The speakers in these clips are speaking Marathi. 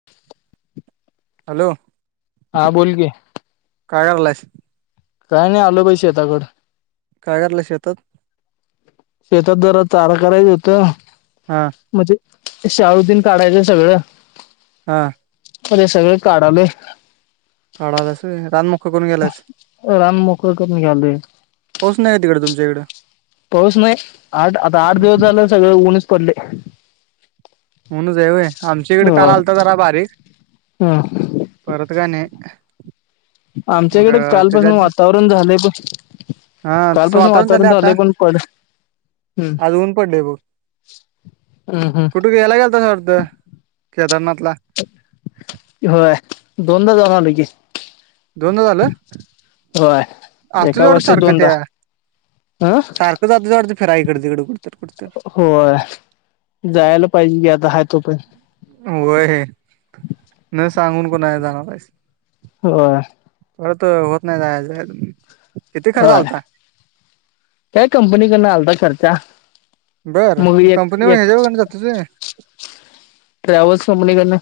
[inaudible] हॅलो. हा बोल की. काय करालायस? काय नाय आलो बग शेताकड. काय करालास शेतात? शेतात जरा चारा करायच होत. हा. म्हणजे शाळूतीन काढायचं सगळं. हा. उद्या सगळ काढालोय. काढालास होय रान मो राम मोकळ करून घ्यालोय. पाऊस नाही का तिकडे तुमच्या इकडं पाऊस नाय आठ आता आठ दिवस झालं सगळं ऊणच पडलय. ऊनच हाय व्हय आमच्याहिकड काल होय आलता जरा बारीक हम्म परत काय नाय. आमच्याहिकड कालपसन आधी वातावरण झालंय पण हा तसं कालपासन वातावरण आता झालंय पण पड हम्म आज ऊन पडलय बघ. हम्म कुठ हम्म ह्याला गेलतास वाटत? केदारनाथला? हो दोनदा जाऊन आलोय की. दोनदा झालं होय असतु एका तेवढं वर्षात सारखं दोनदा त्या हं सारखं जातस वाटतय फिराय ईकड -तिकड कुडतर कुडतर? होय जायला पाहिजे की आता हाय तोपर्यंत. व्हय न सांगून कूणाला जाणार हायस. होय. परत होत नाय जायाच. होय काय कंपनीकडन आलता खर्चा. मग बरं एक कंपनी म एक ह्याज्याकडनं जातोस व्हय ट्रॅव्हल्स कंपनीकडनं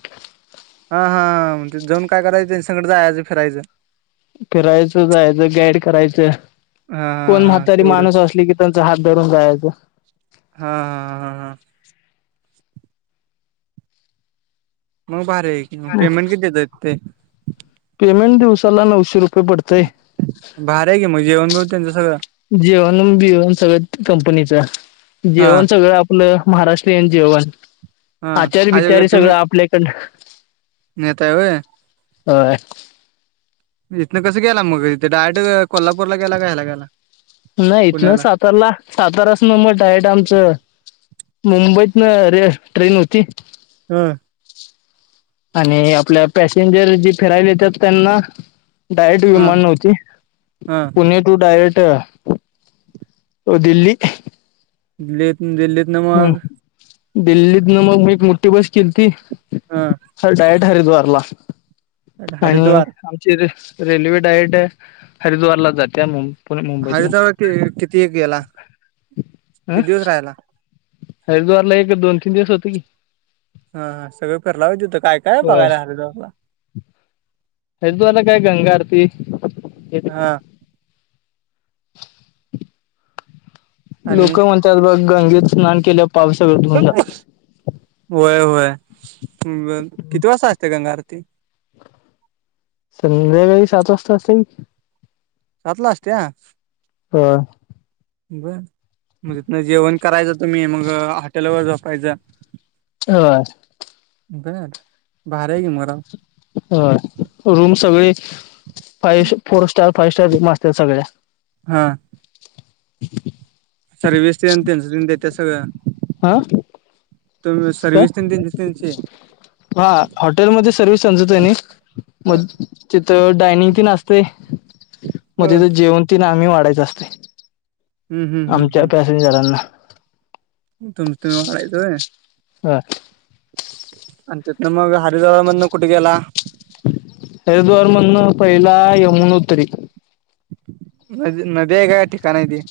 हा हा म ते जाऊन काय करायचं त्यांच्याकडे जायचं फिरायचं. फिरायचं जायचं गाईड करायचं. हा हा कोण हा म्हातारी माणूस तेवढंच असली की त्यांचा हात धरून जायचं. हा हा हा हां. मग भारी आहे. की मग हम्म पेमेंट किती देतात ते पेमेंट दिवसाला नऊशे रुपये पडतय. भारी आहे की मग जेवण बिवण त्यांच सगळं? जेवण बिवन सगळेत कंपनीचा हा जेवण सगळं आ आपलं महाराष्ट्रीयन जेवण हा आचारी बिचारी सगळं आपल्या इकडनं. नेहताय होय. होय. इथनं कसं गेला मग इथे डायरेक्ट कोल्हापूरला गेला का हेला गेला? नाही इथनं पुण्याला साताराला सातारासना म डायरेक्ट आमचं मुंबईतनं रे ट्रेन होती. हां. आणि आपल्या पॅसेंजर जी फिरायला येतात त्यांना डायरेक्ट ह विमान नव्हती, हा पुणे टू डयरेक्ट दिल्ली. लेत दिल्लीत मग हम्म दिल्लीतनं मग मी एक मोठी बस केलती हा. चल डायरेक्ट हरिद्वारला आणि हरिद्वार चे रे रेल्वे डायरेक्ट आहे हरिद्वारला जाते मूम हरिद्वारला की किती एक गेला अ किती दिवस राहायला? हरिद्वारला एक दोन तीन दिवस होतो की. हा हा सगळं फिरला होय तिथं काय काय होय बघयला हरिद्वारला. हरीद्वारला काय गंगा आरती. हा. आणि लोकं म्हणत्यात बघ गंगेत स्नान केल्यावर पाप सगळं धू होय होय [unintelligible] किती वाजता असते गंगाआरती? संध्याकाळी सात वाजता असते की. सातला असत्या? होय. बर म तिथनं जेवण करायचं तुम्ही मग हॉटेलवर झोपायचं. होय. बरं भारी आहे की म राव. होय रूम सगळे फाय स four star, five star room असत्या सगळ्या. हा. सर्व्हिस तेन त्याचं त्यांनी देत्यात सगळं. हा तुम्ही काय सर्व्हिस तेन त्यांची त्यांची? हा हॉटेलमध्ये सर्व्हिस त्यांचं त्यांनी हा मग तिथं डायनिंग तेन असतय. मग तिथं हम्म जेवण तेन आम्ही वाढायच असतय हम्म हम्म आमच्या हम्म पॅसेंजरांना तुमच तुम्हीच वाढायच होय होय आणि तिथन मग हरिद्वार मधनं कुठ गेला हरिद्वार मधनं पहिला यमुनोत्री मग नदी आहे का ठिकाणा आहेे ते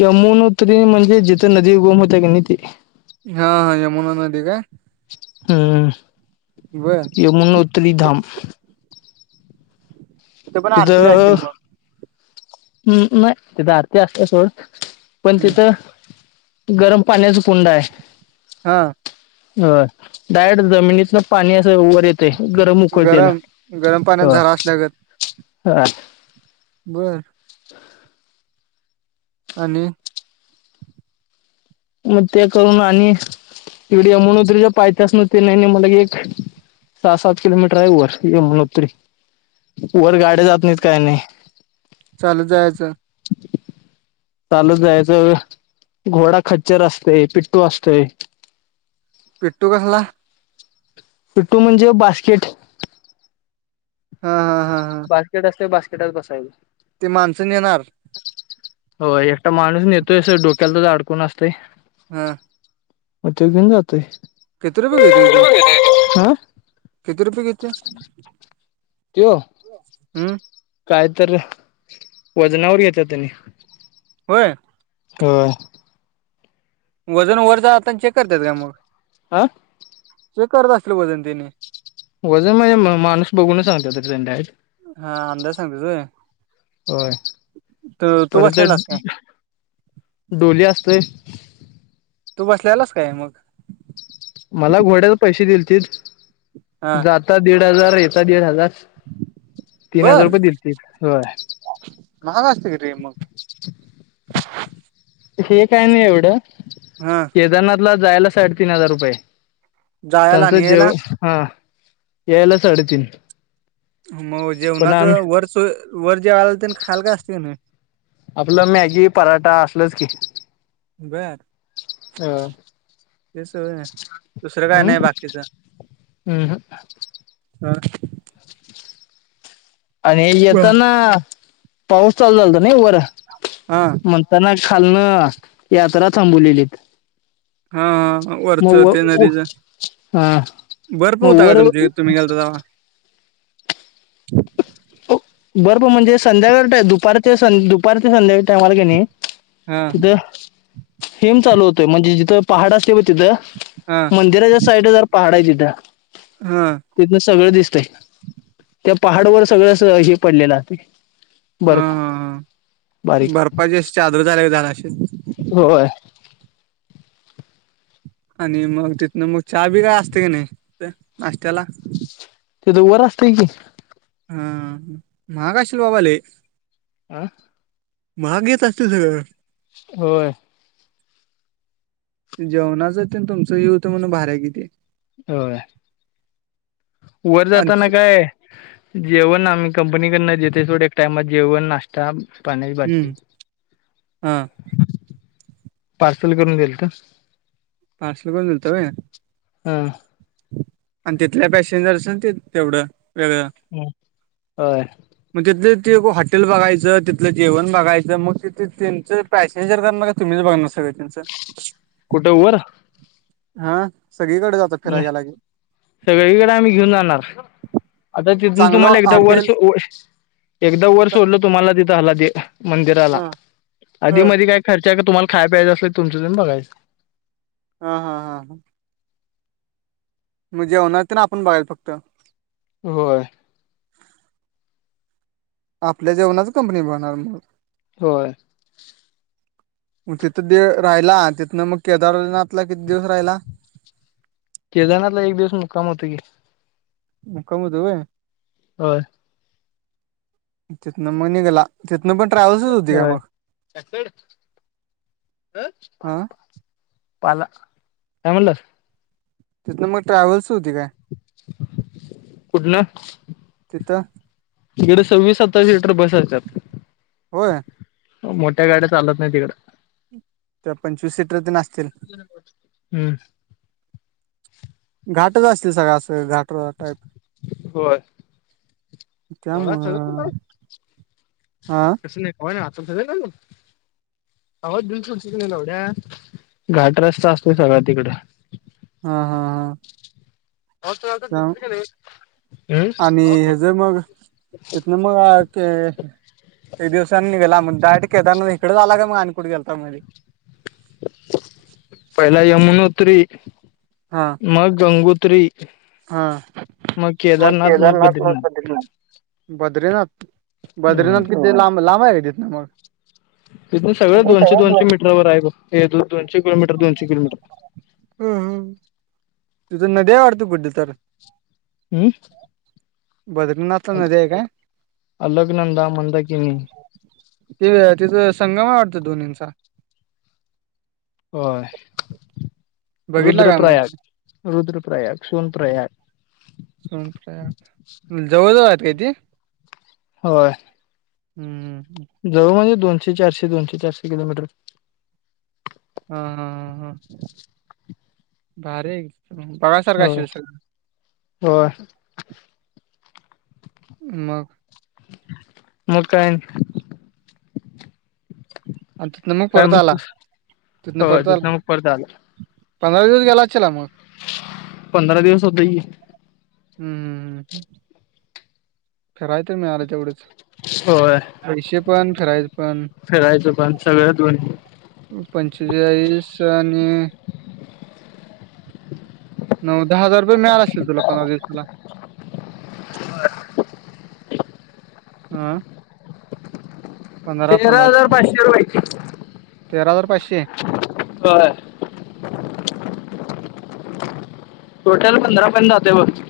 यमुनोत्री म्हणजे जिथ नदी उगम होते की नाही ते हा हा यमुना नदी काय हम्म बर यमुनोत्री धाम तिथं पण आरतीच असशील तिथं मं नाय तिथं आरती असत्या सोड पण मग तिथं गरम पाण्याचा कुंड आहे. हा होय डारेक्ट जमिनीतन पाणी असं वर येत ते गरम उकळत्याल, होय लगत हा बरं आणि मग ते करून आणि एवढी यमुनोत्रीच्या पायथेसनी ते नाय नाय मणलं की एक सहा सात किलोमीटर आहे वर यमुनोत्री वर गाड्या जात नाहीत काय नाही चालतं जायचं चालत जायचं अ घोडा खच्चर असतेय पिट्टू असतेय पिट्टु कसला पिट्टू म्हणजे बास्केट हा हा हा बास्केट असते बास्केटात बसायच ते माणसं नेणार होय एकटा माणूस नेतोय अस डोक्याला तर अडकून असतय हां मग तेव घेऊन जातय किती रुपय घेतऊ त्यो हं किती रुपये घेतुय? त्यो मं काय तर वजनावर घेत्यात त्यांनी होय होय वजून वर जाताना चेक करतात का मग? अं चेक करत असतील वजन तेने वजन म्हणजे माणूस बघून सांगतेत त्यांनी डायरेक्ट हा अंदाज सांगतेस होय होय, तू तू परत बसलेलास काय डोली असतंय. तू बसलेलास काय मग? मला घोड्या ला पैशे दिलते, हा जाता दीड हजार, येता दीड हजार. तीन हजार बर रुपये दिलते, होय. महाग असती का ट्रेन मग? हे काय नाई एवढं हा. केदारनाथला जायला साडेतीन हजार रुपये, जायला त्यांचं आणि जेव यायला हा, यायला साडे तीन. मग जेवणाचं, वरचं वर जेवायला तेन खायला काय असतं का नई? आपलं मॅगी पराठा असलंच की बर. ह. ते सगळं नाय, दुसरं काय हम्म नाय बाकीचं, हम्म हं. आणि येताना, पाऊस चालू झाल्ता नई वर? हा. म्हणताना खालनं, यात्रा थांबवलेली. हा. वरचं ते व नदीचं, हा बर्फ मग होता का वर तुमच्या हितं, तुम्ही गेलता तव्हा? हो, बर्फ म्हणजे संध्याकाळ टा, दुपार ते दुपार ते संध्याकाळच्या टायमाला का नई हा तिथं हिम चालू होतंय, म्हणजे जिथं पहाड असतं बग तिथं हा. मंदिराच्या साईड जरा पहाड हे तिथं. हं. तिथनं सगळं दिसतंय, त्या पहाडवर सगळं सगळं हिम पडलेलं [unintelligible] हा ह, बारीक बरपाची अशी चादर झाल्यागत झालं असेल. होय. आणि मग तिथनं, मग चहा बी काय असतं की नाई, कुठं नाष्ट्याला? तिथं वर असतंय की. हा, माहाग असशील बाबा लै! आं? महागच असतं सगळं. होय. जेवणाचं, तेण तुमचं [unintelligible] म्हणून भाडं कितीए? होय. वर जाताना आमचं काय, जेवण आम्ही कंपनीने [unintelligible] देते सोड, एक टाइमाचं जेवण नाष्टा. [unintelligible] पाण्याची हम्म बाटली. हा. पार्सल करून दिलतं. पारसल करून दिलतं व्हयं? हं. अन तिथल्या पॅसेंजरचं तेन तेवढं, वेगळं होय. मग तिथलं ते हॉटेल बघायचं, तिथलं जेवण बघायचं मग तिथे त्यांचं पॅसेंजर करणार का, तुम्हीच बघणार सगळे? कुठं वर हा, सगळीकडे जाता फिराय गेला की सगळींकडे आम्हीं घेऊंन जाणारं आंता तिथूंन चांगलं तुम्हांला एकदाचं हॉटेल वर्ष एकदां वरं सोडलं तुम्हांला तिथं हलां मंदिराला हा हा आंधी मधीं कायं खर्च आहे कां तुम्हांला खायचं प्यायचंअसलं तुमचं तुम्हीं बघायचं हं हां हां हां मंग जेवणांच नां आपणं बघायचं फक्तं होयं आपल्या जेवणांच कंपनी बनणारं मंग होयं मंग तिथं दे राहिला तिथनं मंग केदारनांथला किती दिवसं राहिला केदनांथला एक दिवसं मुक्कांम होतं की मुं कामं होतं होयं हो तिथंन मंग निघलां तिथंन पणं ट्रॅव्हल्सच होती कायं होय मंग हं पालां कायं म्हणालांस तिथंन मंग ट्रॅव्हल्स होती कां कुंठ लां तिथं इकडे सव्वीस सत्तावीस लिटर बसायच्यांत होयं मोठ्या गाड्यां चालतं नाहीं तिकडं तरं पंचवीस सीटर ते नं असतील हम्मं घाटचं असतंय सगळं असं घांट प्लॉट आहेतं होय त्यांमुळे हां सं नाहीं कायं आंतरय नां आवांज बिलकुल तिकडे लवढ्यां घांट रस्तां असतोय सगळ्यां तिकडं हां हां अं हम्म आणि हेजं मंग इथनं मंग ब ते लई दिवसांनी निघलां मंग डायरेक्ट केदारनां इकडचं आंला कायं आणि कुठं गेलंता मधी पहिलां यमुंनुत्री हां मंग गंगोत्री हां मग मंग केदारनाथ मग केदारनांथ लां बद्रीनाथ सांगितले बद्रीनाथ होय बद्रीनाथ तिथनं लांब लांब आहे कायं तीथनं मंग तिथूंन सगंळ दोनशे दोनशेमीटरंवर आहे बघं हे दोनशे किलोमीटर दोनशे किलोमीटर हम्मं हमं तिथं नद्यां वाढतो कुठं तरं हम्मं बद्रीनांथ अ अलंक नंदा मंदा किनी तेचं संगम आहे वाटतं दोन्ही चां होयं बघितला काय मग? रुद्रप्रयांग रुद्रप्रयांग क्षुनप्रयांग तुमच्या जवळ जवळ आहेत का ते होय हम्म हम् जवळ म्हणजे दोनशे चारशे दोनशे चारशे किलोमीटर हा हा ह हा भारी बघायसारख होय असेल सगळ होय मग मग काय आणि तिथन मग काय परत आला म्हणतोस तिथनं होय परत आला मग परत आला पंधरा दिवस गेला असचीला मग पंधरा दिवस होतो की हम् हम फिराय ते मिळाल तेवढच होय पैशे पण फिराय पण फिरायचं पण सगळं दोन्ही पंचेचाळीस आणि नऊ दहा हजार रुपये मिळाल असतील तुला पंधरा दिवसाला हं तेरा हजार पाचशे रुपयाची तेरा हजार पाचशे होय टोटल पंधरा पर्यंत जाते बघ